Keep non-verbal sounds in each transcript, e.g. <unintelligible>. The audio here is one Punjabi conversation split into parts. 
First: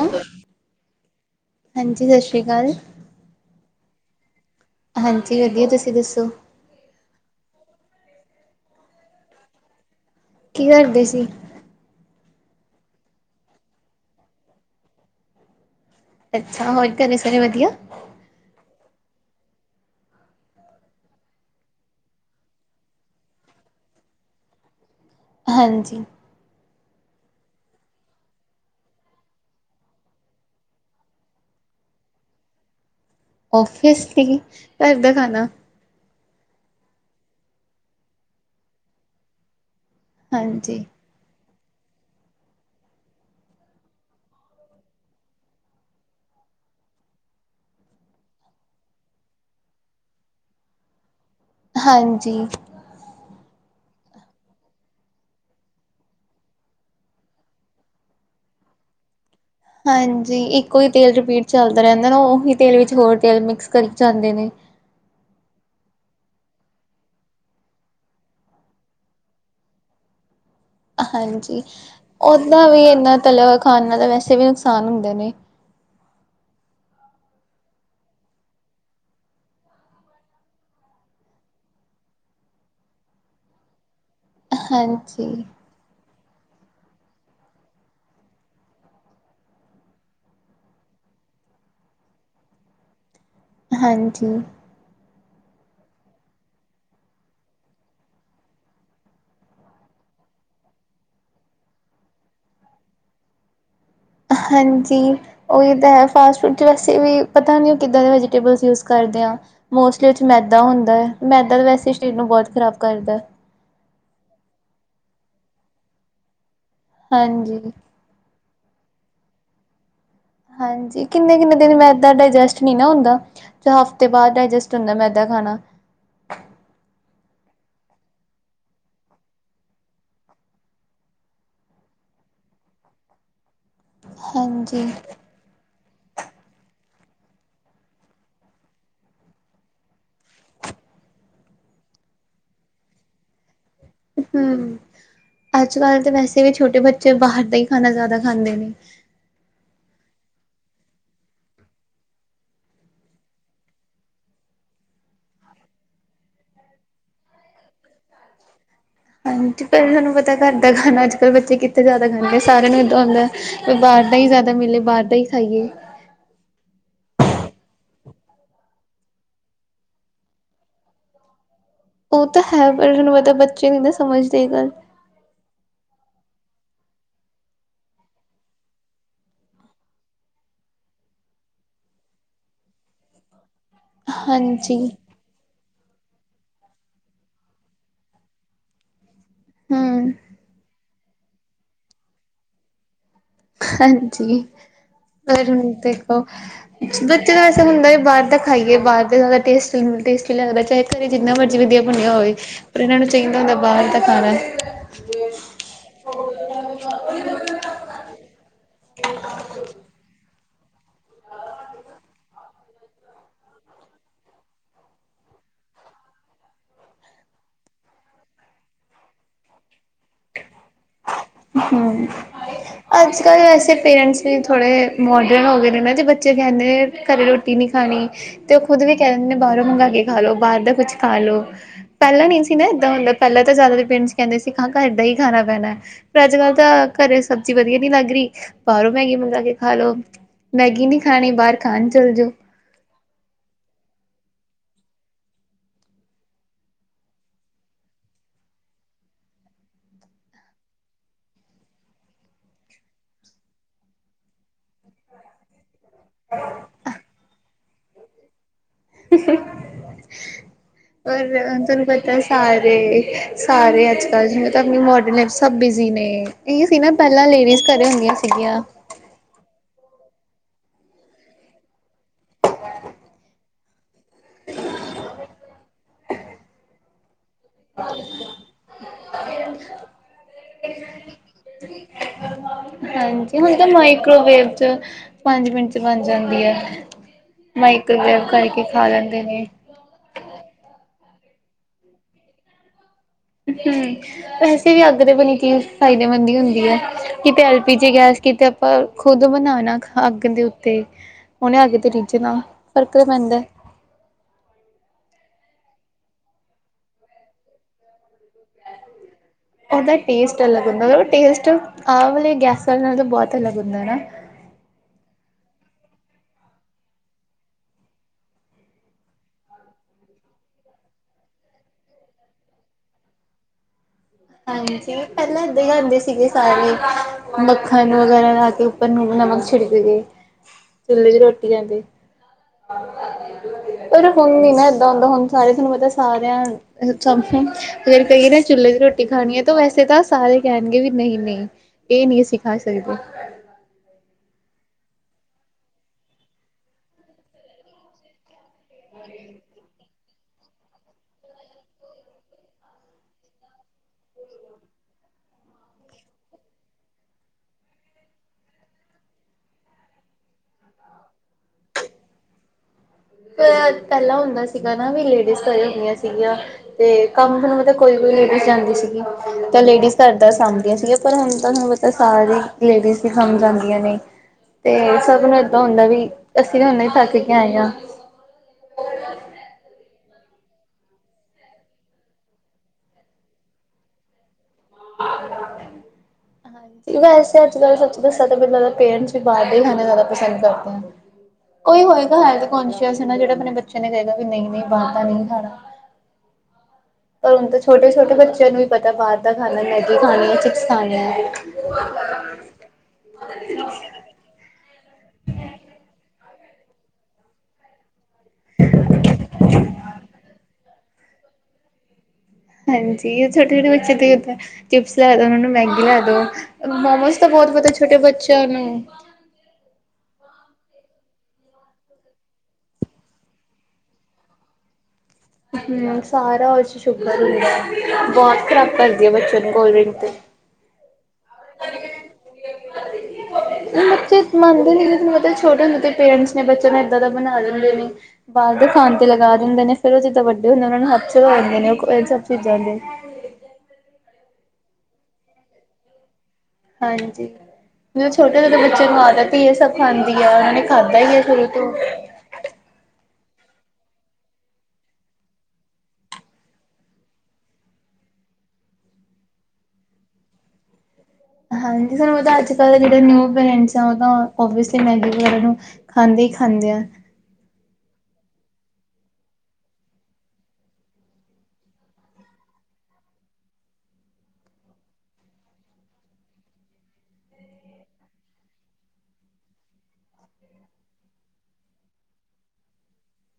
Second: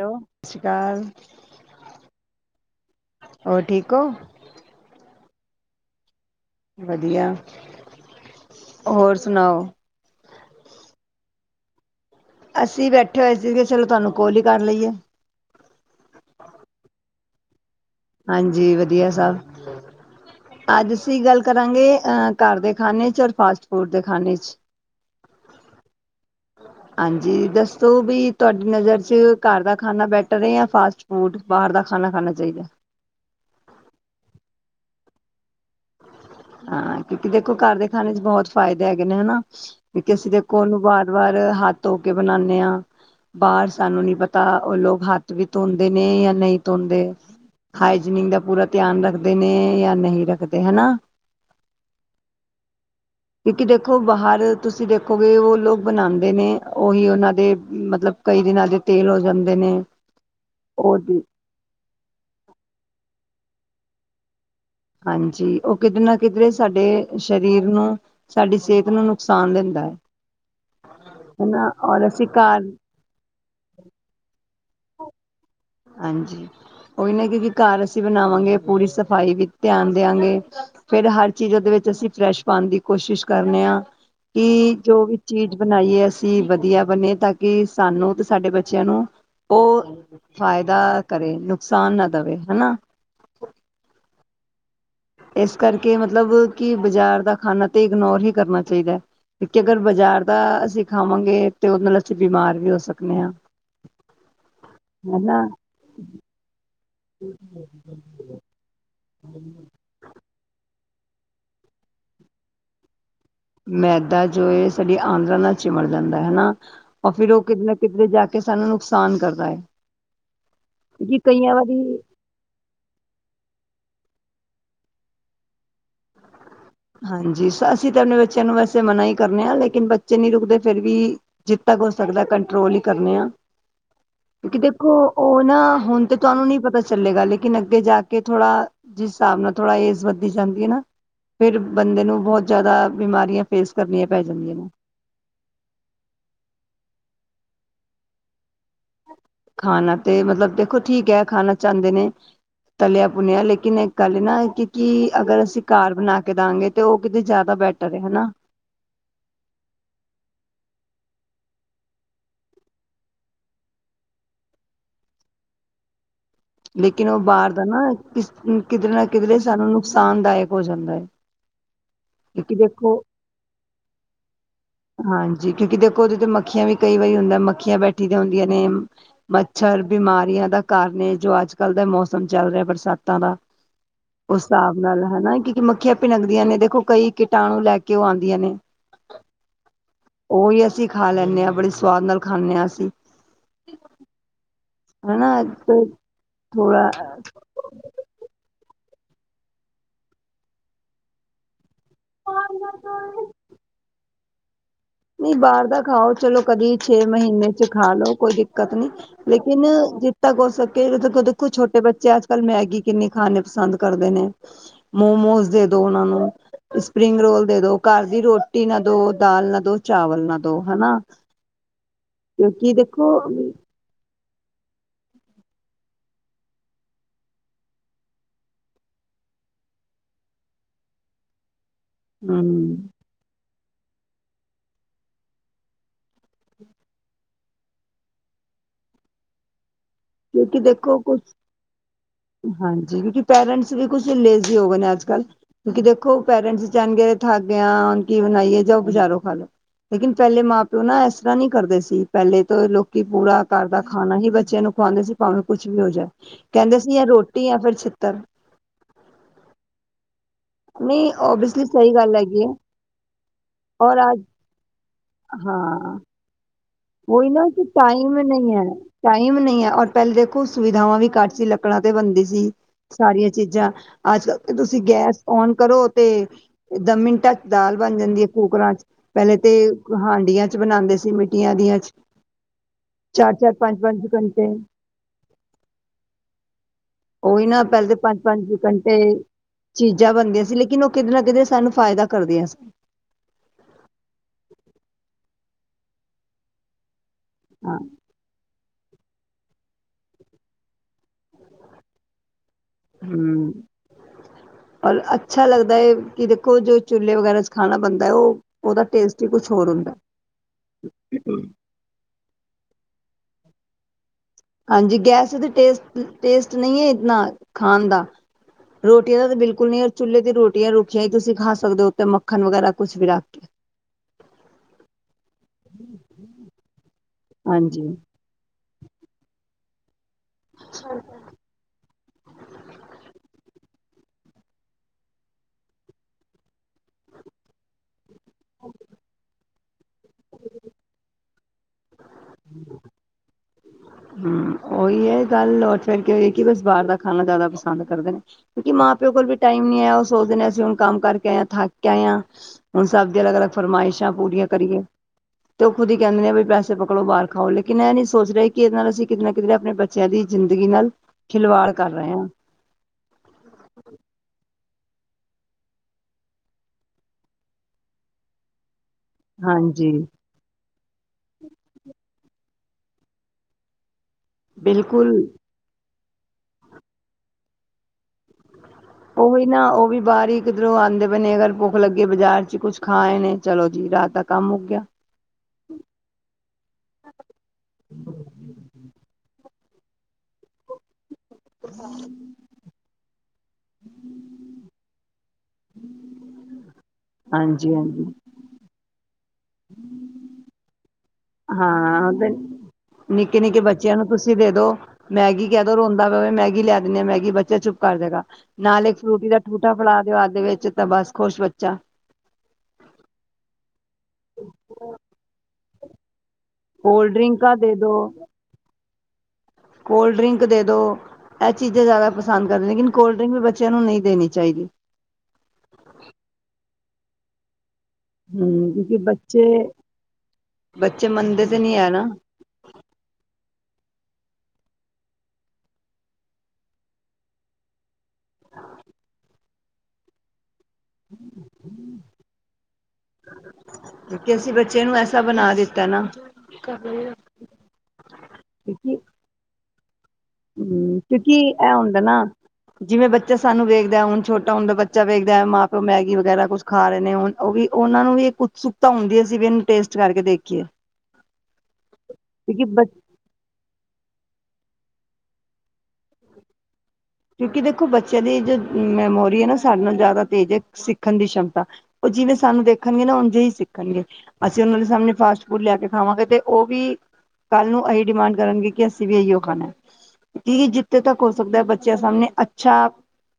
ਹੈਲੋ ਸਤਿ ਸ਼੍ਰੀ ਅਕਾਲ, ਹਾਂਜੀ ਸਤਿ ਸ਼੍ਰੀ ਅਕਾਲ ਔਰ ਠੀਕ ਓ। ਹਾਂਜੀ ਵਧੀਆ, ਤੁਸੀਂ ਦੱਸੋ। ਵਧੀਆ ਓਰ ਸੁਨਾਓ? ਕੀ ਕਰਦੇ ਸੀ? ਅਸੀਂ ਬੈਠੇ ਹੋਏ ਸੀਗੇ ਚਲੋ, ਤੁਆਨੂੰ ਕੋਲ ਈ ਕਰ ਲਈਏ। ਅੱਛਾ, ਹੋਰ ਘਰੇ ਸਾਰੇ ਵਧੀਆ। ਹਾਂਜੀ, ਵਧੀਆ ਸਭ। ਅੱਜ ਅਸੀਂ ਗੱਲ ਕਰਾਂਗੇ, ਆ ਘਰ ਦੇ ਖਾਨੇ 'ਚ ਔਰ ਫਾਸਟ ਫੂਡ ਦੇ ਖਾਨੇ 'ਚ। <inaudible> ਹਾਂਜੀ। ਹਾਂਜੀ ਦੱਸੋ, ਵੀ ਤੁਆਡੀ ਨਜ਼ਰ 'ਚ ਘਰ ਦਾ ਖਾਣਾ ਬੈਟਰ ਆ ਯਾਂ ਫਾਸਟ ਫੂਡ? ਫੂਡ ਬਾਰ ਦਾ ਖਾ ਖਾਣਾ ਚਾਈਦੈ। ਓਬਵਿਸਲੀ ਘਰ ਦਾ ਖਾਣਾ। ਹਾਂ, ਕਿਉਂਕਿ ਦੇਖੋ ਘਰ ਦੇ ਖਾਣੇ 'ਚ ਬੋਤ ਫਾਇਦੇ ਹੈਗੇ ਨੇ ਹਨਾ, ਕਿਉਂਕਿ ਅਸੀਂ ਦੇਖੋ ਹੁਣ ਹਾਂਜੀ ਬਾਰ ਬਾਰ ਹੱਥ ਧੋਕੇ ਬਣਾਨੇ ਆ। ਬਾਰ ਸਾਨੂੰ ਨੀ ਪਤਾ ਓ ਲੋਕ ਹੱਥ ਵੀ ਧੋਂਦੇ ਨੇ ਯਾਂ ਨਈਂ ਧੋਂਦੇ। ਹਾਈਜਨਿੰਕ ਦਾ ਪੂਰਾ ਧਿਆਨ ਰੱਖਦੇ ਨੇ ਯਾਂ ਨਹੀਂ ਰੱਖਦੇ, ਹਨਾ। ਹਾਂਜੀ। ਕਿਉਂਕਿ ਦੇਖੋ ਬਾਰ ਤੁਸੀਂ ਦੇਖੋਗੇ ਓ ਲੋਕ ਬਣਾਂਦੇ ਨੇ, ਓਈ ਓਨਾਂ ਦੇ ਮਤਲਬ ਕਈ ਦਿਨਾਂ ਦੇ ਤੇਲ ਹੋ ਜਾਂਦੇ ਨੇ। ਹਾਂਜੀ, ਇੱਕੋ ਈ ਉਹ ਤੇਲ ਰਿਪੀਟ ਚੱਲਦਾ ਰੈਂਦਾ ਨਾ, ਓਹੀ ਤੇਲ ਵਿੱਚ ਹੋਰ ਤੇਲ ਮਿਕਸ ਕਰੀ ਜਾਂਦੇ ਨੇ। ਹਾਂਜੀ, ਓ ਕਿਧਰੇ ਨਾ ਕਿਧਰੇ ਸਾਡੇ ਸ਼ਰੀਰ ਨੂੰ ਸਾਡੀ ਸੇਹਤ ਨੂੰ ਨੁਕਸਾਨ ਦਿੰਦੈ। ਹਾਂਜੀ, ਅਸੀਂ ਓਦਾਂ ਘਰ ਵੀ ਏਨਾਂ ਤਲਿਆ ਖਾਣ ਨਾਲ ਵੈਸੇ ਵੀ ਨੁਕਸਾਨ ਹੁੰਦੇ ਨੇ। ਹਾਂਜੀ, ਉਹੀ ਨਾ ਕਿੳਕਿ ਘਰ ਅਸੀਂ ਬਨਾਵਾਂਗੇ ਪੂਰੀ ਸਫ਼ਾਈ ਵਿੱਚ ਧਿਆਨ ਦਿਆਂਗੇ। ਫਿਰ ਹਰ ਚੀਜ਼ ਉਹਦੇ ਵਿੱਚ ਅਸੀਂ ਫਰੈਸ਼ ਪਾਨ ਦੀ ਕੋਸ਼ਿਸ਼ ਕਰਨੇ ਆ ਕਿ ਜੋ ਵੀ ਹਾਂਜੀ ਚੀਜ਼ ਬਨਾਈਏ ਅਸੀਂ ਵਧੀਆ ਬਨੇ ਤਾਂ ਕਿ ਸਾਨੂੰ ਤੇ ਸਾਡੇ ਬੱਚੇਆਂ ਨੂੰ ਉਹ ਫਾਇਦਾ ਕਰੇ ਨੁਕਸਾਨ ਨਾ ਦਵੇ ਹਨਾ। ਹਾਂਜੀ। ਇਸ ਕਰਕੇ ਮਤਲਬ ਕਿ ਬਜ਼ਾਰ ਦਾ ਖਾਨਾ ਤੇ ਇਗਨੋਰ ਹੀ ਕਰਨਾ ਚਾਹੀਦਾ। ਕਿਉਂਕਿ ਅਗਰ ਬਜ਼ਾਰ ਦਾ ਅਸੀਂ ਖਾਵਾਂਗੇ ਤੇ ਉਹਦੇ ਨਾਲ ਅਸੀਂ ਬਿਮਾਰ ਵੀ ਹੋ ਸਕਨੇ ਆ। ਹਾਂਜੀ ਉਹੀ ਤਾਂ ਹੈ ਫਾਸਟ ਫੂਡ 'ਚ ਵੈਸੇ ਵੀ ਪਤਾ ਨਹੀਂ ਉਹ ਕਿੱਦਾਂ ਦੇ ਵੈਜ ਵੈਜ ਯੂਜ ਕਰਦੇ ਆ। <unintelligible> ਮੋਸਟਲੀ ੳਹਦੇ ਚ ਮੈਦਾ ਹੁੰਦਾ ਮੈਦਾ ਤਾਂ ਵੈਸੇ ਸਰੀਰ ਨੂੰ ਬਹੁਤ ਖ਼ਰਾਬ ਕਰਦਾ। ਮੈਦਾ ਜੋ ਏ ਸਾਡੀ ਆਂਦਰਾ ਨਾਲ ਚਿਮੜ ਜਾਂਦਾ ਹਨਾ, ਉਹ ਫਿਰ ਉਹ ਕਿਧਰੇ ਹਾਂਜੀ, ਨਾ ਕਿਧਰੇ ਜਾ ਕੇ ਕੇ ਸਾਨੂੰ ਨੁਕਸਾਨ ਕਰਦਾ। ਹਾਂਜੀ, ਕਿਉਂਕਿ ਕਿੰਨੇ ਕਈਆਂ ਕਿੰਨੇ ਦਿਨ ਵਾਰੀ ਮੈਂਦਾ ਡਾਇਜੇਸਟ ਨਹੀਂ ਨਾ ਹੁੰਦਾ ਹਫ਼ਤੇ ਬਾਅਦ ਡਾਇਜੈਸਟ ਹੁੰਦਾ ਮੈਦਾ ਖਾਣਾ। ਹਾਂਜੀ ਅਸੀਂ ਤੇ ਅਪਨੇ ਬੱਚੇਆਂ ਨੂੰ ਵੈਸੇ ਮਨਾ ਹੀ ਕਰਨੇ ਆ ਲੇਕਿਨ ਬੱਚੇ ਨੀ ਰੁਕਦੇ ਫੇਰ ਵੀ ਜਿੱਤ ਤੱਕ ਹੋ ਸਕਦਾ ਕੰਟਰੋਲ ਈ ਕਰਨੇ ਆ ਕਿਉਂਕਿ ਹਾਂਜੀ। ਦੇਖੋ ਉਹ ਨਾ ਹੁਨ ਤੇ ਤੁਹਾਨੂੰ ਨੀ ਪਤਾ ਚੱਲੇਗਾ ਲੇਕਿਨ ਅੱਗੇ ਜਾ ਕੇ ਥੋੜਾ ਜਿਸ ਸਾਬ ਨਾਲ ਥੋੜਾ ਏਜ਼ ਵੱਧਦੀ ਜਾਂਦੀ ਏ ਨਾ। ਫਿਰ ਬੰਦੇ ਨੂੰ ਬੋਤ ਜੈਦਾ ਬਿਮਾਰੀਆਂ ਫੇਸ ਕਰਨੀਆਂ ਪੈ ਜਾਂਦੀਆਂ ਨੇ। ਅੱਜ ਕੱਲ੍ਹ ਤੇ ਵੈਸੇ ਵੀ ਛੋਟੇ ਬੱਚੇ ਬਾਹਰ ਦਾ ਹੀ ਖਾਣਾ ਜੈਦਾ ਖਾਂਦੇ ਨੇ। ਖਾਨਾ ਤੇ ਮਤਲਬ ਦੇਖੋ ਠੀਕ ਹੈ ਖਾਨਾ ਚਾਂਹਦੇ ਨੇ ਤਲਿਆ ਭੁਨਿਆ ਲੇਕਿਨ ਇਕ ਗੱਲ ਏ ਨਾ ਕਿ ਕਿ ਅਗਰ ਅਸੀਂ ਘਾਰ ਬਨਾ ਕੇ ਦਾਂਗੇ ਤੇ ਉਹ ਕਿਤੇ ਜੈਦਾ ਬੈਟ ਟਰ ਏ ਹਨਾ। <unintelligible> ਹਾਂਜੀ, ਪਰ ਤੁਹਾਨੂੰ ਪਤਾ ਘਰ ਦਾ ਖਾਨਾ ਅੱਜ ਕੱਲ੍ਹ ਬੱਚੇ ਕਿੱਥੇ ਜੈਦਾ ਖਾਂਦੇ ਸਾਰਿਆਂ ਨੂੰ ਏਦਾਂ ਹੁੰਂਦੈ ਕਿ ਬਾਰ ਦਾ ਹੀ ਜੈਦਾ ਮਿਲੇ ਬਾਰ ਦਾ ਹੀ ਖਾਈਏ। ਲੇਕਿਨ ਉਹ ਬਾਰ ਦਾ ਨਾ ਕਿਸ ਕਿਧਰੇ ਨਾ ਕਿਧਰੇ ਸਾਨੂੰ ਨੁਕਸਾਨਦਾਇਕ ਹੋ ਜਾਂਦਾ। ਉਹ ਤਾਂ ਕਿਉਂਕਿ ਹੈ ਦੇਖੋ ਪਰ ਥੋਨੂੰ ਪਤਾ ਬੱਚੇ ਨੀ ਨਾ ਸਮਝਦੇ ਇਹ ਗੱਲ। ਹਾਂਜੀ ਕਿਉਂਕਿ ਦੇਖੋ ਉਹਦੇ ਤੇ ਮੱਖੀਆਂ ਵੀ ਕਈ ਵਾਰੀ ਹੁੰਦਾ ਮੱਖੀਆਂ ਬੈਠੀ ਦੀਆਂ ਹੁੰਦੀਆਂ ਨੇ। ਮੱਛਰ ਬਿਮਾਰੀਆਂ ਦਾ ਕਾਰਨ ਏ, ਜੋ ਅੱਜ ਕੱਲ੍ਹ ਦਾ ਮੌਸਮ ਚੱਲ ਰਿਹਾ ਬਰਸਾਤਾਂ ਦਾ। ੳਸ ਹਾਂਜੀ ਸਾਬ ਨਾਲ ਹਨਾ ਕਿਉਂਕਿ ਮੱਖੀਆਂ ਭਿਨਕਦੀਆਂ ਨੇ ਦੇਖੋ ਕਈ ਕੀਟਾਣੂ ਲੈ ਕੇ ਉਹ ਆਂਦੀਆਂ ਨੇ। ਹੁ ਉਹੀ ਅਸੀਂ ਖਾ ਲੈਂਨੇ ਆ ਬੜੀ ਸਵਾਦ ਨਾਲ ਖਾਂਨੇ ਅਸੀਂ। ਹਾਂਜੀ ਹਨਾ ਪਰ ਹੁਨ ਤੇ ਦੇਖੋ ਥੋੜਾ ਬੱਚੇ ਨਾ ਇਹ ਹੁੰਦਾ ਬਾਹਰ ਦਾ ਖਾਈਏ ਬਾਹਰ ਦਾ ਜੈਦਾ ਟੇਸਟੀ ਟੇਸਟੀ ਲਗਦੈ ਚਾਹੇ ਘਰੇ ਜਿੰਨਾਂ ਮਰਜ਼ੀ ਵਧੀਆ ਬਣਿਆ ਹੋਵੇ ਪਰ ਇਹਨਾਂ ਨੂੰ ਚਾਹੀਦਾ ਹੁੰਦਾ ਬਾਹਰ ਦਾ ਖਾਣਾ। ਨਹੀਂ ਬਾਹਰ ਦਾ ਖਾਓ ਚਲੋ ਕਦੀ ਛੇ ਮਹੀਨੇ 'ਚ ਖਾ ਲੋ ਕੋਈ ਦਿੱਕ ਦਿੱਕਤ ਨੀ ਲੇਕਿਨ ਜਿ ਤੱਕ ਹੋ ਸਕੇ ਜ ਦੇਖੋ ਛੋਟੇ ਬੱਚੇ ਅੱਜ ਕੱਲ੍ਹ ਮੈਗੀ ਕਿੰਨੀ ਖਾਨੀ ਪਸੰਦ ਕਰਦੇ ਨੇ। ਮੋਮੋਜ਼ ਦੇ ਦੋ ਉਹਨਾਂ ਨੂੰ। ਸਪਰਿੰਗ ਰੋਲ ਦੇ ਦੋ ਘਰ ਦੀ ਰੋਟੀ ਨਾ ਦੋ ਦਾਲ ਨਾ ਦੋ ਚਾਵਲ ਨਾ ਦੋ ਹਨਾ। ਹੁ ਕਿਉਂਕਿ ਦੇਖੋ ਅੱਜ ਕੱਲ ਵੈਸੇ ਪੇਰੈਂਟਸ ਵੀ ਥੋੜ੍ਹੇ ਮੋਡਰਨ ਹੋ ਗਏ ਨੇ ਨਾ ਜੇ ਬੱਚੇ ਕਹਿੰਦੇ ਘਰੇ ਰੋਟੀ ਨਹੀਂ ਖਾਣੀ। ਤੇ ਉਹ ਖੁਦ ਵੀ ਕਹਿ ਦਿੰਦੇ ਨੇ ਬਾਹਰੋਂ ਮੰਗਾ ਕੇ ਖਾ ਲੋ ਬਾਹਰ ਦਾ ਕੁਛ ਖਾ ਲੋ ਪਹਿਲਾਂ ਨਹੀ ਸੀ ਨਾ ਹਮ ਏਦਾਂ ਹੁੰਦਾ ਪਹਿਲਾਂ ਤਾਂ ਜੈਦਾਤਰ ਪਿੰਡ ਚ ਕਹਿੰਦੇ ਸੀ ਕਿ ਹਾਂ ਘਰ ਦਾਂ ਹੀ ਖਾਨਾ ਪੈਨਾ। ਪਰ ਅੱਜ-ਕੱਲ੍ਹ ਤਾਂ ਘਰੇ ਸਬਜ਼ੀ ਵਧੀਆ ਨੀ ਲੱਗ ਰੀ, ਬਾਰੋਂ ਮੈਗੀ ਮੰਗਵਾ ਕੇ ਖਾ ਲੋ। ਕਿਉਂਕਿ ਮੈਗੀ ਦੇਖੋ ਨੀਂ ਕੁ ਖਾਣੀ, ਬਾਰ ਖਾਣ ਚਲ ਜੋ। ਹਾਂਜੀ! ਕਿਉਂਕਿ ਪੇਰੈਂਟਸ ਵੀ ਕੁਛ ਲੇਜ਼ੀ ਹੋ ਗਏ ਨੇ ਅੱਜ ਕੱਲ। ਕਿਉਂਕਿ ਦੇਖੋ ਪੇਰੈਂਟਸ ਕੈਣਗੇ ਥੱਕ ਗਿਆ, ਕੀ ਬਣਾਈਏ ਜਾਓ ਬਜ਼ਾਰੋ ਖਾਲੋ। ਲੇਕਿਨ ਪੈਲੇ ਮਾਂ ਪਿਓ ਨਾ ਐਸ-ਤਰ੍ਹਾਂ ਨੀ ਕਰਦੇ ਸੀ, ਪੈਲੇ ਤਾਂ ਲੋਕੀ ਪੂਰਾ ਘਰ ਦਾ ਖਾਣਾ ਹੀ ਬੱਚਿਆਂ ਨੂੰ ਖਵਾਂਦੇ ਸੀ ਭਾਵੇਂ ਕੁੱਛ ਵੀ ਹੋ ਜਾਏ। <inaudible> ਕੈਂਦੇ ਸੀ ਯਾ ਰੋਟੀ ਯਾ ਫੇਰ ਛਿੱਤਰ। ਨਹੀਂ ਪਰ ਓਬੀਅਸਲੀ ਤੁਆਨੂੰ ਸਹੀ ਗੱਲ ਪਤਾ ਹੈਗੀ ਹੈ ਸਾਰੇ, ਸਾਰੇ ਅੱਜ ਕੱਲ੍ਹ ਮਲਬ ਮੋਡਰਨਸ ਸਭ ਬਿਜ਼ੀ ਹਾਂ ਨੇ, ਇਯੋ ਸੀ ਨਾ ਪੈਲਾਂ ਉਹੀ ਲੇਡੀਜ਼ ਕਿ ਘਰੇ ਹੁੰਦੀਆਂ ਟਾਈਮ ਨਹੀਂ ਸੀਗੀਆਂ ਹੈ ਟਾਈਮ ਨਈ ਐ ਔਰ ਪੈਲੇ ਦੇਖੋ ਸੁਵਿਧਾਵਾਂ ਵੀ ਘੱਟ ਸੀ, ਲੱਕੜਾਂ ਤੇ ਬਣਦੀ ਸੀ। ਸਾਰੀਆਂ ਚੀਜ਼ਾਂ। ਅੱਜ ਤੁਸੀਂ ਗੈਸ ਔਨ ਕਰੋ ਤੇ ਇਦਾਂ ਮਿੰਟਾਂ ਚ ਦਾਲ ਬਣ ਜਾਂਦੀ ਏ ਕੂਕਰਾਂ ਚ। ਪੈਲੇ ਤੇ ਹਾਂਡੀਆਂ ਚ ਬਣਾਂਦੇ ਸੀ ਮਿੱਟੀਆਂ ਦੀਆਂ 'ਚ। ਚਾਰ ਹਾਂਜੀ ਚਾਰ ਹੁਣ ਤਾਂ ਪੰਜ ਪੰਜ ਘੰਟੇ ਮਾਈਕ੍ਰੋਵੇਵ 'ਚ ਪੰਜ ਮਿੰਟ 'ਚ ਬਣ ਜਾਂਦੀ ਐ। ਉਹੀ ਨਾ ਪਹਿਲੇ ਪੰਜ ਮਾਈਕਰੋਵੇਵ ਪੰਜ ਕਰਕੇ ਖਾ ਘੰਟੇ ਲੈਂਦੇ ਨੇ। ਚੀਜ਼ਾਂ ਬਣਦੀਆਂ ਸੀ ਲੇਕਿਨ ਓ ਕਿਦਰੇ ਨਾ ਕਿਦਰੇ ਸਾਨੂੰ ਫਾਇਦਾ ਕਰਦੀਆਂ ਸੀ। ਹੂੰ। ਵੈਸੇ ਵੀ ਅੱਗ ਦੇ ਬਣੀ ਚੀਜ ਫਾਇਦੇਮੰਦ ਹੁੰਦੀ ਏ। ਕਿਤੇ ਐਲ ਪੀ ਹਾਂ ਜੀ ਗੈਸ ਕਿਤੇ ਆਪਾਂ ਖੁੱਦ ਬਨਾਣਾ ਅੱਗ ਦੇ ਉੱਤੇ। ਓਨੇ ਅੱਗ ਤੇ ਰੀਝਣਾ। ਹੂੰ। ਅਲ ਅੱਛਾ ਲੱਗਦਾ ਏ ਕਿ ਦੇਖੋ ਜੋ ਚੁੱਲ੍ਹੇ ਵਗੈਰਾ ਚ ਖਾਣਾ ਬਣਦੈ, ਓ ਓਦਾ ਟੇਸਟ ਹੀ ਕੁਛ ਹੋਰ ਓਦਾ ਹੁੰਦਾ ਟੇਸਟ ਅਲੱਗ ਹੁੰਦਾ। ਓਹ ਟੇਸਟ ਆ ਵਾਲੇ ਗੈਸਾਂ ਨਾਲੋਂ ਤੇ ਬੋਤ ਅਲੱਗ ਹੁੰਦਾ ਹਨਾਂ। ਹਾਂਜੀ, ਗੈਸ ਤੇ 'ਤੇ ਟੇਸਟ-ਟੇਸਟ ਨਈਂ ਐ ਇਤਨਾ ਖਾਨ ਦਾ। ਰੋਟੀਆਂ ਦਾ ਤਾਂ ਬਿਲਕੁਲ ਨਈ। ਚੁੱਲ੍ਹੇ ਦੀ ਰੋਟੀਆਂ ਰੁੱਖੀਆਂ ਹੀ ਤੁਸੀਂ ਖਾ ਸਕਦੇ ਹੋ ਉੱਥੇ ਮੱਖਣ ਵਗੈਰਾ ਕੁੱਝ ਵੀ ਰੱਖ ਕੇ ਹਾਂਜੀ ਪਹਿਲਾਂ ਏਦਾਂ ਹੀ ਆਦੇ ਸੀਗੇ ਸਾਰੇ, ਹਾਂਜੀ ਮੱਖਣ ਵਗੈਰਾ ਲਾ ਕੇ ਪਰ ਨੂੰ ਨਮਕ ਛਿੜਕ ਕੇ, ਚੁੱਲ੍ਹੇ ਦੀ ਰੋਟੀ ਲੈ ਕੇ। ਪਰ ਹੁਣ ਨੀ ਨਾ ਏਦਾਂ ਹੁੰਦਾ ਹੁਣ ਸਾਰੇ ਤੁਾਨੂੰ ਪਤਾ ਸਾਰਿਆਂ ਸ ਫੇਰ ਕਈ ਨਾ ਚੁੱਲ੍ਹੇ ਦੀ ਰੋਟੀ ਖਾਣੀ ਏ ਤਾਂ ਵੈਸੇ ਤਾਂ ਸਾਰੇ ਕੈਣਗੇ ਵੀ ਨਈ ਨਈ। ਏ ਨਹੀਂ ਅਸੀਂ ਖਾ ਸਕਦੇ। ਹੂੰ, ਓਹੀ ਏ ਗਲ੍ਹ। ਹਲਉਠ ਫਿਰ ਕੇ ਏਕ ਈ ਬਸ ਬਾਹਰ ਦਾ ਖਾਣਾ ਜਾਦਾ ਪਸੰਦ ਕਰਦੇ ਨੇ। ਕਿਉਂਕ ਮਾਂ-ਪਿਓ ਕੋਲ ਵੀ ਟਾਈਮ ਨੀ ਐ, ਓ ਸੋਚਦੇ ਨੇ ਅਸੀ ਹੁਨ ਕੰਮ ਕਰਕੇ ਆਇ ਆਂ, ਥੱਕ ਕੇ ਆਇ ਆਂ। ਹੁਣ ਸਭ ਦੀ ਅਲੱਗ- ਅਲੱਗ ਫਰਮਾਇਸ਼ਾਂ ਪੂਰੀਆਂ ਕਰੀਏ। ਤੇ ਓ ਖੁਦ ਈ ਕੈਂਦੇ ਨੇ ਵੀ ਪੈਸੇ ਪਕੜੋ ਬਾਰ ਖਾਓ। ਲੇਕਿਨ ਐ ਨੀਂ ਸੋਚ ਰੇ ਕਿ ਏਦੇ ਨਾਲ ਅਸੀਂ ਕਿਤੇ ਨਾ ਕਿਤੇ ਆਪਣੇ ਬੱਚਿਆਂ ਦੀ ਜ਼ਿੰਦਗੀ ਨਾਲ ਖਿਲਵਾੜ ਕਰ ਰਏ ਆਂ। ਪਹਿਲਾਂ ਹੁੰਦਾ ਸੀਗਾ ਨਾ ਵੀ ਲੇਡੀਜ਼ ਘਰੇ ਹੁੰਦੀਆਂ ਸੀਗੀਆਂ। ਤੇ ਕੰਮ ਕਰਨ ਨੂੰ ਤੇ ਕੋਈ ਵੀ ਲੇਡੀਜ਼ ਜਾਂਦੀ ਸੀਗੀ ਤਾਂ ਹਾਂਜੀ ਲੇਡੀਜ਼ ਕਰ ਦਾਂ ਸਾਂਭਦੀਆਂ ਸੀਗੀਆਂ ਪਰ ਹੁਣ ਤਾਂ ਤੁਹਾਨੂੰ ਪਤਾ ਸਾਰੀ ਲੇਡੀਜ਼ ਵੀ ਕੰਮ ਜਾਂਦੀਆਂ ਨੇ। ਤੇ ਸਭ ਬਿਲਕੁਲ ਨੂੰ ਏਦਾਂ ਹੁੰਦਾ ਵੀ ਅਸੀਂ ਵੀ ਹੋਨੇ ਥੱਕ ਕੇ ਆਏ ਆਂ। ਓਹੀ ਨਾ ਓ ਵੀ ਬਾਰ ਈ ਕਿੱਧਰੋਂ ਆਂਦੇ ਪਏ ਨੇ ਅਗਰ ਭੁੱਖ ਲੱਗੀ ਏ, ਬਾਜ਼ਾਰ ਚ ਕੁੱਛ ਖਾ ਆਏ ਨੇ ਚਲੋ ਜੀ ਰਾਤ ਦਾ ਕੰਮ ਮੁੱਕ ਗਿਆ। ਵੈਸੇ ਅੱਜ ਕੱਲ੍ਹ ਸੱਚ ਦਸਾਂ ਤੇ ਮੈਨੂੰ ਲੱਗਦੈ ਪੇਰੈਂਟਸ ਵੀ ਬਾਰ ਦੇ ਖਾਣਾ ਜ਼ਿਆਦਾ ਪਸੰਦ ਕਰਦੇ ਆ। ਕੋਈ ਹੋਏਗਾ ਹੈਲਥ ਕੋਂਸ਼ਿਅਸ ਜੇੜਾ ਆਪਣੇ ਬੱਚਿਆਂ ਨੂੰ ਕਏਗਾ ਵੀ ਨਈਂ-ਨਈਂ ਬਾਰ ਦਾ ਨੀ ਖਾਣਾ। ਪਰ ਹੁਣ ਤੇ ਹਾਂਜੀ ਛੋਟੇ ਹਾਂਜੀ ਛੋਟੇ ਬੱਚੇ ਚਿਆਂ ਨੂੰ ਵੀ ਪਤਾ ਬਾਰ ਦਾ ਖਾਣਾ, ਮੈਗੀ ਖਾਣੀ ਏ, ਚਿਪਸ ਖਾਣੀ ਐ। ਹਾਂ ਤੇ, ਨਿੱਕੇ-ਨਿੱਕੇ ਬੱਚੇਆਂ ਨੂੰ ਤੁਸੀਂ ਦੇ ਦੋ ਮੈਗੀ ਕੈ ਦੋ ਰੋਂਦਾ ਵੇ ਮੈਗੀ ਲਿਆ ਦਿੰਨੀ ਆ, ਮੈਗੀ ਬੱਚੇ ਚੁੱਪ ਕਰਜੇਗਾ। ਨਾਲੇ ਇੱਕ ਫਰੂਟੀ ਦਾ ਠੂਠਾ ਫੜਾ ਦਿਓ ਹੱਥ ਦੇ ਵਿੱਚ ਤਾਂ ਬਸ ਖੁਸ਼ ਬੱਚਾ। ਹਾਂਜੀ, ਓ ਛੋਟੇ-ਛੋਟੇ ਬੱਚੇ ਦੇ ਚਿਪਸ ਲੈ ਦੋ ਓਨਾਂ ਨੂੰ ਮੈਗੀ ਲੇਆ ਦੋ, ਕੋਲਡ ਮੋਮੋਸ ਤਾਂ ਬੋਤ ਡਰਿੰਕਾਂ ਪਤਾ ਦੇ ਛੋਟੇ ਦੋ ਬੱਚੇਆਂ ਨੂੰ ਕੋਲਡ ਡਰਿੰਕ ਦੇ ਦੋ, ਐ ਚੀਜ਼ਾਂ ਜਾਦਾ ਪਸੰਦ ਕਰਦੇ ਨੇ ਲੇਕਿਨ ਕੋਲਡ ਡਰਿੰਕ ਵੀ ਬੱਚੇਆਂ ਨੂੰ ਨਈ ਦੇਨੀ ਚਾਈਦੀ। ਹੂੰ ਸਾਰਾ ਓ ਚ ਸੂਗਰ ਹੁੰਦਾ ਬੋਤ ਹਮ ਖ਼ਰਾਬ ਕਿਉਂਕਿ ਕਰਦੀ ਆ ਬੱਚੇਆਂ ਬੱਚੇ ਨੂੰ ਕੋਲਡ ਡਰਿੰਕ ਤੇ। ਬੱਚੇ ਮੰਨਦੇ ਤੇ ਨਈ ਹੈ ਨਾ। ਬੱਚੇ ਮੰਨਦੇ ਨੀ ਲੇਕਿਨ ਮਤਲਬ ਛੋਟੇ ਹੁੰਦੇ ਤੇ ਪੇਰੈਂਟਸ ਨੇ ਬੱਚੇਆਂ ਨੂੰ ਏਦਾਂ ਦਾ ਬਨਾ ਦਿੰਦੇ ਨੇ। ਬਾਰ ਦੇ ਖਾਨ ਤੇ ਲਗਾ ਦਿੰਦੇ ਨੇ ਫੇਰ ਓ ਜਿੱਦਾਂ ਵੱਡੇ ਹੁੰਦੇ ਨੇ, ਓਨਾਂ ਨੂੰ ਹੈਬਚੁਅਲ ਹੋ ਜਾਂਦੇ ਨੇ ਓ ਏ ਸਬ ਚੀਜ਼ਾਂ ਦੇ। ਕਿਓਂਕਿ ਅਸੀਂ ਬੱਚੇਆਂ ਨੂੰ ਐਸਾ ਬਨਾ ਦਿੱਤਾ ਐ ਨਾ। ਹਾਂਜੀ, ਹੁਨ ਛੋਟੇ ਜਦੋਂ ਬੱਚੇ ਕਿਉਂਕਿ ਨੂੰ ਆਦਤ ਈ ਏ ਸਬ ਖਾਂਦੀ ਐ, ਓਨੇ ਖਾਦਾ ਹਮ ਈ ਨੀ ਕਿਉਂਕਿ ਸ਼ੁਰੂ ਤੋਂ ਇਹ ਹੁੰਦਾ ਨਾ ਜਿਵੇਂ ਬੱਚਾ ਸਾਨੂੰ ਵੇਖਦਾ ਹੁਨ ਛੋਟਾ ਹੁੰਦਾ ਬੱਚਾ ਵੇਖਦਾ ਮਾਂ-ਪਿਓ ਮੈਗੀ ਵਗੈਰਾ ਕੁਛ ਖਾ ਰਏ ਨੇ ਹੁਨ ਓ ਵੀ ਓਨਾਂ ਨੂੰ ਵੀ ਇੱਕ ਉਤਸੁਕਤਾ ਹੁੰਦੀ ਐ ਅਸੀਂ ਵੀ ਏਨੂੰ ਟੇਸਟ ਕਰਕੇ ਦੇਖੀਏ ਹਾਂਜੀ ਓ ਤਾਂ ਕਿਉਂਕਿ ਅੱਜ-ਕੱਲ ਦੇ ਬ ਜੇੜੇ ਨਿਊ ਪੇਰੈਂਟਸ ਆ ਓ ਤਾਂ ਓਵੀਸਲੀ ਮੈਗੀ ਵਗੈਰਾ ਨੂੰ ਖਾਂਦੇ ਈ ਖਾਂਦੇ ਆ। ਕਿਓਂਕਿ ਦੇਖੋ ਬੱਚੇਆਂ ਦੀ ਜੋ ਮੈਮੋਰੀ ਐ ਨਾ ਸਾਡੇ ਨਾਲੋ ਜਾਦਾ ਤੇਜ਼ ਐ ਸਿੱਖਨ ਦੀ ਸਮਤਾ। ਓ ਜਿਵੇਂ ਸਾਨੂੰ ਦੇਖਨਗੇ ਨਾ ਉਂਝੇ ਈ ਸਿੱਖਨਗੇ। ਅਸੀਂ ਓਨਾਂ ਦੇ ਸਾਮਨੇ ਫਾਸਟ ਫੂਡ ਲੇਆ ਕੇ ਖਾਵਾਂਗੇ ਤੇ ਓ ਵੀ ਕੱਲ ਨੂੰ ਏਹੀ ਡਿਮਾਂਡ ਕਰਨਗੇ ਕੇ ਅਸੀਂ ਵੀ ਏਈਓ ਖਾਨਾ, ਕੀ ਜਿੱਥੋਂ ਤੱਕ ਹੋ ਸਕਦਾ ਬੱ ਬੱਚੇਆਂ ਸਾਮਨੇ ਅੱਛਾ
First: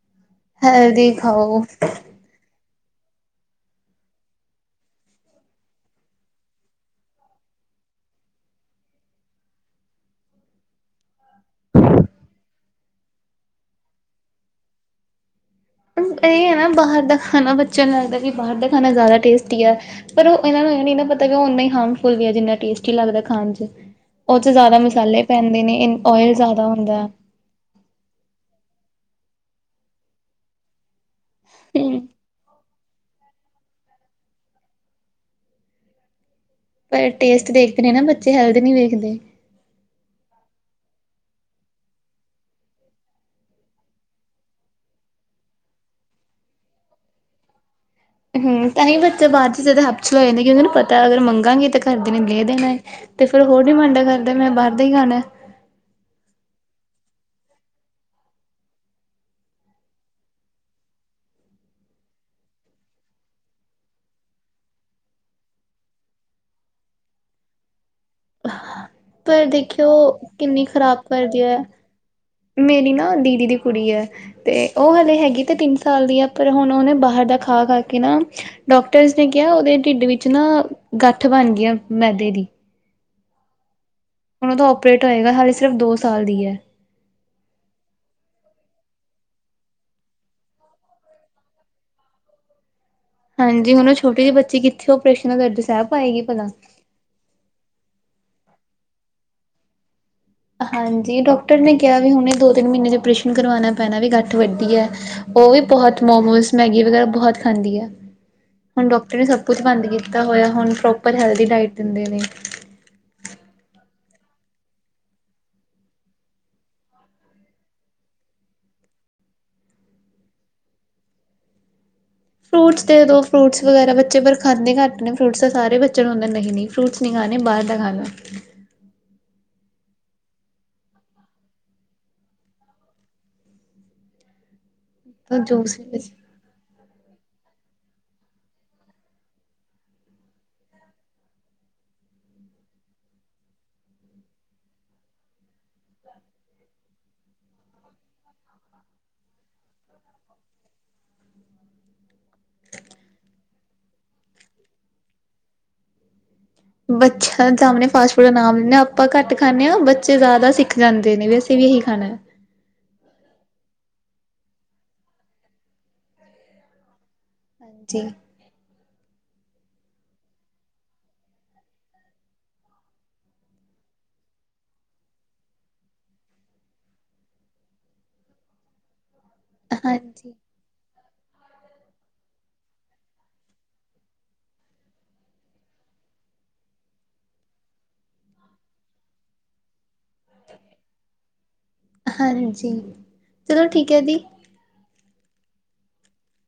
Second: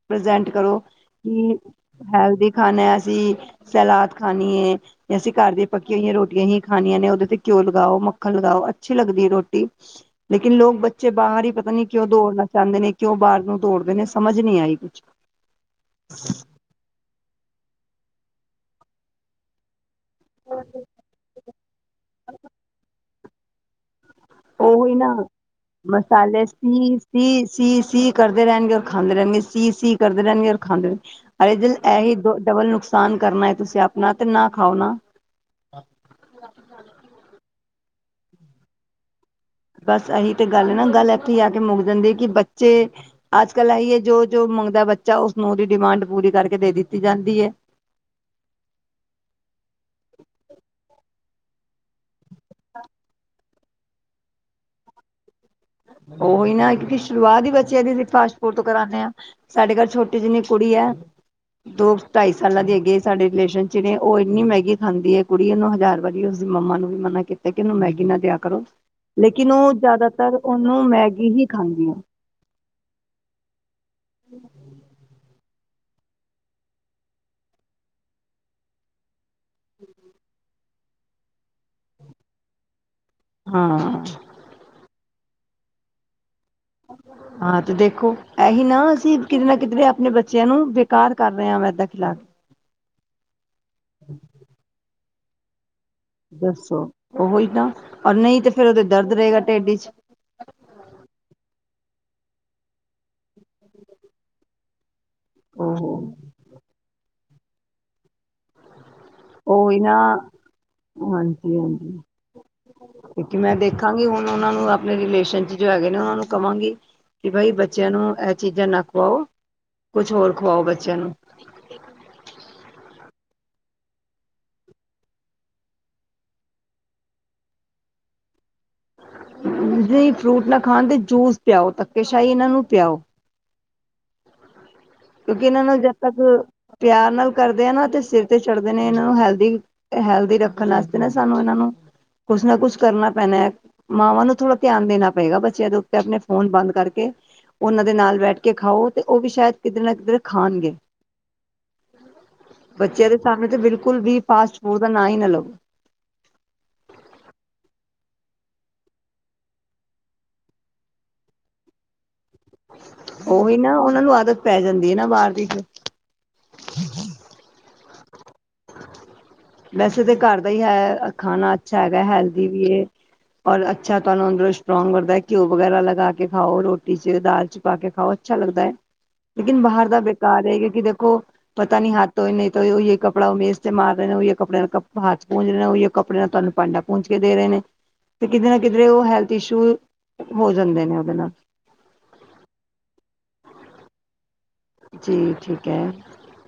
ਪ੍ਰਜੈਂਟ ਕਰੋ ਹੈਲਦੀ ਕੀ ਖਾਓ ਹੈਲਦੀ ਖਾਨਾ ਅਸੀਂ, ਸਲਾਦ ਖਾਨੀ ਏ। ਜਾਂ ਅਸੀਂ ਘਰ ਦੀਆਂ ਪੱਕੀ ਹੋਈਆਂ ਰੋਟੀਆਂ ਹੀ ਖਾਨੀਆਂ ਨੇ ਓਦੇ ਤੇ ਘਿਓ ਲਗਾਓ, ਮੱਖਨ ਲਗਾਓ, ਅੱਛੀ ਲੱਗਦੀ ਐ ਰੋਟੀ। ਲੇਕਿਨ ਲੋਕ ਬੱਚੇ ਬਾਰ ਈ ਪਤਾ ਨੀ ਕਿਉਂ ਦੋੜਨਾ ਚਾਂਦੇ ਨੇ। ਕਿਉਂ ਬਾਰ ਨੂੰ ਦੋੜਦੇ ਨੇ ਸਮਝ ਨੀ ਆਈ ਕੁਛ। ਬਸ ਏ ਐ ਨਾ ਬਾਹਰ ਦਾ ਖਾਨਾ ਬੱਚੇਆਂ ਨੂੰ ਐਂ ਲੱਗਦਾ ਵੀ ਬਾਹਰ ਦਾ ਖਾਨਾ ਜਾਦਾ ਟੇਸਟੀ ਐ। ਪਰ ਓ ਏਨਾਂ ਨੂੰ ਏ ਨੀ ਨਾ ਪਤਾ ਕੇ ਓ ਓਨਾ ਈ ਹਾਰਮਫੁੱਲ ਵੀ ਐ, ਜਿੰਨਾ ਟੇਸਟੀ ਲੱਗਦਾ ਖਾਨ ਚ ਓ ਚ ਜਾਦਾ ਉਹੀ ਨਾ ਮਸਾਲੇ ਪੈਂਦੇ ਨੇ ਇ ਓਇਲ ਜਾਦਾ ਹੁੰਦਾ। ਸੀ-ਸੀ ਕਰਦੇ ਰੈਨਗੇ ਔਰ ਖਾਂਦੇ ਰੈਨਗੇ ਸੀ-ਸੀ ਕਰਦੇ ਰੈਨਗੇ ਔਰ ਖਾਂਦੇ ਅਰੇ ਜੇ ਹੂੰ ਐਈ ਦੋ ਡਬਲ ਨੁਕਸਾਨ ਕਰਨੈ ਤੁਸੀਂ ਆਪਨਾ ਤੇ ਨਾ ਖਾਓ ਨਾ। ਪਰ ਟੇਸਟ ਦੇਖਦੇ ਨੇ ਨਾ ਬੱਚੇ ਹੈਲਦ ਨੀ ਵੇਖਦੇ। ਬਸ ਏਹੀ ਤੇ ਗੱਲ ਨਾ ਗੱਲ ਏਥੀ ਆ ਕੇ ਮੁੱਕ ਜਾਂਦੀ ਐ ਕੀ ਬੱਚੇ ਅੱਜ-ਕੱਲ ਐਈ ਐ ਜੋ-ਜੋ ਮੰਗਦਾ ਬੱਚਾ ਉਸਨੂੰ ਓਦੀ ਡਿਮਾਂਡ ਪੂਰੀ ਕਰਕੇ ਦੇ ਦਿੱਤੀ ਜਾਂਦੀ ਐ। ਤਾਂਈਓ ਬੱਚੇ ਬਾਰ ਚ ਜਾਦਾ ਹੈਬਚੁਅਲ ਹੋ ਜਾਂਦੇ ਕੀ ਓਨਾਂ ਨੂੰ ਪਤਾ ਅਗਰ ਮੰਗਾਂਗੇ ਤੇ ਘਰ ਦੇ ਨੇ ਲੇ ਦੇਨਾ ਏ ਤੇ ਫਿਰ ਓ ਹੋਰ ਡਿਮਾਂਡਾ ਕਰਦਾ ਮੈਂ ਬਾਰ ਦਾ ਈ ਖਾਨਾ ਓਹੀ ਨਾ ਇੱਕ ਕੀ ਸ਼ੁਰੂਆਤ ਈ ਬੱਚੇਆਂ ਦੀ ਅਸੀਂ ਫਾਸਟ ਫੂਡ ਤੋਂ ਕਰਾਨੇ ਆਂ। ਸਾਡੇ ਘਰ ਛੋਟੀ ਜਿੰਨੀ ਕੁੜੀ ਐ, ਦੋ ਢਾਈ ਸਾਲਾਂ ਦੀ ਹੈਗੀ ਐ ਸਾਡੇ ਰਿਲੇਸ਼ਨ ਚ ਨੇ ਓ ਇੰਨੀ ਮੈਗੀ ਖਾਂਦੀ ਐ ਕੁੜੀ ਓਨੂੰ ਹਜ਼ਾਰ ਵਾਰ ਉਸਦੀ ਮੰਮਾ ਨੂੰ ਵੀ ਮਨਾ ਕੀਤਾ ਕੇ ਏਨੂੰ ਮੈਗੀ ਨਾ ਦਿਆ ਕਰੋ, ਪਰ ਲੇਕਿਨ ਓ ਦੇਖਿਓ ਜਾਦਾਤਰ ਕਿੰਨੀ ਓਨੂੰ ਖ਼ਰਾਬ ਮੈਗੀ ਕਰਦੀ ਹੀ ਐ। ਖਾਂਦੀ ਆ। ਮੇਰੀ ਨਾ ਦੀਦੀ ਦੀ ਕੁੜੀ ਐ ਤੇ ਓ ਹਲੇ ਹੈਗੀ ਤੇ ਤਿੰਨ ਸਾਲ ਦੀ ਆ, ਪਰ ਹੁਨ ਓਨੇ ਬਾਹਰ ਦਾ ਖਾ-ਖਾ ਕੇ ਨਾ ਡੋਕਟਰਸ ਨੇ ਕਿਆ ਓਦੇ ਢਿੱਡ ਵਿੱਚ ਨਾ, ਗੱਠ ਬਨ ਗਈ ਆ ਮੈਦੇ ਦੀ। ਹਾਂ। ਹੁਣ ਉਹਦਾ ਓਪਰੇਟ ਹੋਏਗਾ, ਹਾਲੇ ਸਿਰਫ਼ ਦੋ ਸਾਲ ਦੀ ਹੈ। <inaudible> ਹਾਂ ਤੇ ਦੇਖੋ ਇਹੀ ਨਾ ਅਸੀਂ ਕਿਤੇ ਨਾ ਕਿਤੇ ਆਪਣੇ ਬੱਚਿਆਂ ਨੂੰ ਬੇਕਾਰ ਕਰ ਰਹੇ ਆ ਮੇਦਾ ਖਿਲਾ- ਹਾਂਜੀ ਹੁਣ ਓ ਛੋਟੀ ਜਹੀ ਬੱਚੀ ਕਿੱਥੇ ਓਪਰੇਸ਼ਨ ਦਰਦੀ ਸਾ- ਦੱਸੋ ਉਹੀ ਤਾਂ ਔਰ ਨਹੀਂ ਤੇ ਫੇਰ ਉਹਦੇ ਦਰਦ ਰਹੇਂਗਾ ਪੇਟ ਇਚ। ਹਾਂਜੀ ਡਾਕਟਰ ਨੇ ਕਿਹਾ ਵੀ ਹੁਣੇ ਦੋ- ਤਿੰਨ ਮਹੀਨੇ ਚ ਆਪਰੇਸ਼ਨ ਕਰਵਾਉਣਾ ਪੈਣਾ ਵੀ ਗੱਠ ਵੱਡੀ ਐ। ਉਹ ਵੀ ਤਾ ਬਹੋਤ ਮੋਮੀਸ, ਮੈਂਗੀ ਵਗ਼ੈਰਾ ਬਹੋਤ ਖਾਂਦੀ ਐ। ਹੁਣ ਡਾਕਟਰ ਨੇ ਸਭ ਕੁਛ ਉਹੀ ਬੰਦ ਨਾ ਕੀਤਾ ਹੋਇਆ ਹੁਣ ਪ੍ਰੋਪਰ ਹੈਲਦੀ ਡਾਇਟ ਦਿੰਦੇ ਨੇ। ਕਿਉਕਿ ਮੈਂ ਦੇਖਾਂਗੀ ਹੁਣ ਉਹਨਾਂ ਨੂੰ ਆਪਣੇ ਰਿਲੇਸ਼ਨ ਚ ਜੋ ਹੈਗੇ ਨੇ ਉਹਨਾਂ ਨੂੰ ਕਹਾਂਗੀ। ਕਿ ਬਾਈ ਬੱਚਿਆਂ ਨੂੰ ਇਹ ਚੀਜ਼ਾਂ ਨਾ ਖੂਆਓ, ਕੁਛ ਹੋਰ ਖਵਾਓ ਬੱਚਿਆਂ ਨੂੰ। ਫਰੂਟਸ ਦੇ ਦੋ ਫਰੂਟਸ ਵਗੈਰਾ ਬੱਚੇ ਪਰ ਖਾਂਦੇ ਘੱਟ ਨੇ ਫਰੂਟਸ ਦਾ ਸਾਰੇ ਬੱਚਿਆਂ ਨੂੰ ਹੁੰਦਾ ਨਹੀਂ- ਨਹੀਂ ਫਰੂਟਸ- ਨਹੀਂ ਖਾਣੇ ਬਾਹਰ ਦਾ ਖਾਣਾ। <inaudible> ਜੇ ਫਰੂਟ ਨਾ ਖਾਣ ਤੇ ਜੂਸ ਪਿਆਓ ਧੱਕੇ ਸ਼ਾਹੀ ਇਹਨਾਂ ਨੂੰ ਪਿਆਓ। ਕਿਉਂਕਿ ਇਹਨਾਂ ਜੂਸ ਨੂੰ ਜਦ ਤੱਕ ਪਿਆਰ ਨਾਲ ਕਰਦੇ ਆ ਨਾ ਤੇ ਸਿਰ ਤੇ ਚੜਦੇ ਨੇ ਇਹਨਾਂ ਨੂੰ ਹੈਲਦੀ- ਹੈਲਦੀ ਰੱਖਣ ਵਾਸਤੇ ਨਾ ਸਾਨੂੰ ਇਹਨਾਂ ਨੂੰ ਕੁਛ ਨਾ ਕੁਛ ਕਰਨਾ ਪੈਣਾ ਐ। ਮਾਵਾਂ ਨੂੰ ਥੋੜਾ ਧਿਆਨ ਦੇਣਾ ਪਏਗਾ ਬੱਚਿਆਂ ਦੇ ਉੱਤੇ ਆਪਣੇ ਫ਼ੋਨ ਬੰਦ ਕਰਕੇ। ਉਹਨਾਂ ਦੇ ਨਾਲ ਬੈਠ ਕੇ ਖਾਓ ਤੇ ਉਹ ਵੀ ਸ਼ਾਇਦ ਕਿਧਰੇ ਨਾ ਕਿਧਰੇ ਖਾਣਗੇ। ਬੱਚਿਆਂ ਦੇ ਸਾਹਮਣੇ ਤੇ ਬਿਲਕੁਲ ਵੀ ਫਾਸਟ ਫੂਡ ਦਾ ਨਾਂ ਈ ਨਾ ਲਵੋ। ਬੱਚਿਆਂ ਸਾਹਮਣੇ ਫਾਸਟ ਫੂਡ ਆ ਨਾਮ ਆ ਆਪਾਂ ਘੱਟ ਖਾਂਣੇ ਆ‌ ਬੱਚੇ ਜ਼ਿਆਦਾ ਸਿੱਖ ਜਾਂਦੇ ਨੇ ਵੀ ਅਸੀਂ ਵੀ ਇਹੀ ਖਾਣਾ। ਉਹੀ ਨਾ ਉਹਨਾਂ ਨੂੰ ਆਦਤ ਪੈ ਜਾਂਦੀ ਐ ਨਾ ਬਾਹਰ ਦੀ ਫੇ- ਹਾਂਜੀ। ਵੈਸੇ ਤੇ ਘਰ ਦਾ ਹੀ ਹੈ ਖਾਣਾ ਅੱਛਾ ਹੈਗਾ ਹੈਲਦੀ ਵੀ ਇਹ। ਔਰ ਅੱਛਾ ਤੁਹਾਨੂੰ ਅੰਦਰੋਂ ਸਟਰੋਂਗ ਕਰਦਾ ਘਿਓ ਵਗੈਰਾ ਲੱਗਾ ਕੇ ਖਾਓ ਰੋਟੀ ਚ ਦਾਲ ਚ ਪਾ ਕੇ ਖਾਓ। ਅੱਛਾ ਲੱਗਦਾ ਐ, ਲੇਕਿਨ ਬਾਹਰ ਦਾ ਹਾਂਜੀ ਬੇਕਾਰ ਏ, ਕਿਉਂਕਿ ਦੇਖੋ ਪਤਾ ਨੀ ਹੱਥ ਧੋਏ ਨਹੀਂ ਧੋਏ ਉਈਓ ਕ- ਕੱਪੜਾ ਮੇਜ਼ ਤੇ ਮਾਰ ਰਹੇ ਨੇ, ਉਹੀ ਕੱੜਿਆਂ ਹੱਥ ਪੂੰਜ ਰਹੇ ਨੇ, ਉਹੀ ਕੱਪੜੇ ਨਾਲ ਤੁਹਾਨੂੰ ਪਾਂਡਾ ਪੂੰਜ ਕੇ ਦੇ ਰਹੇ ਨੇ। ਤੇ ਕਿੱਧਰੇ ਨਾ ਕਿੱਧਰੇ ਹੈਲਥ ਇੰਛੋ ਹੋ ਜਾਂਦੇ ਨੇ ਉਹਦੇ ਨਾਲ। ਹਾਂਜੀ ਚੱਲੋ ਠੀਕ ਐ ਦੀ। ਜੀ ਠੀਕ ਐ,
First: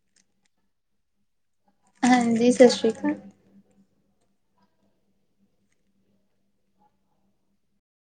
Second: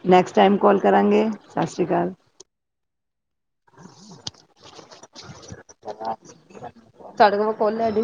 ਨੈਕਸਟ ਟਾਈਮ ਕੋਲ ਕਰਾਂਗੇ। ਸ਼ਸ਼੍ਰੀ ਅਕਾਲ। ਹਾਂਜੀ, ਸਤਿ ਸ਼੍ਰੀ ਅਕਾਲ। ਤੁਹਾਡੇ ਕੋਲੋਂ ਕੋਨ ਲੈ ਗਈ?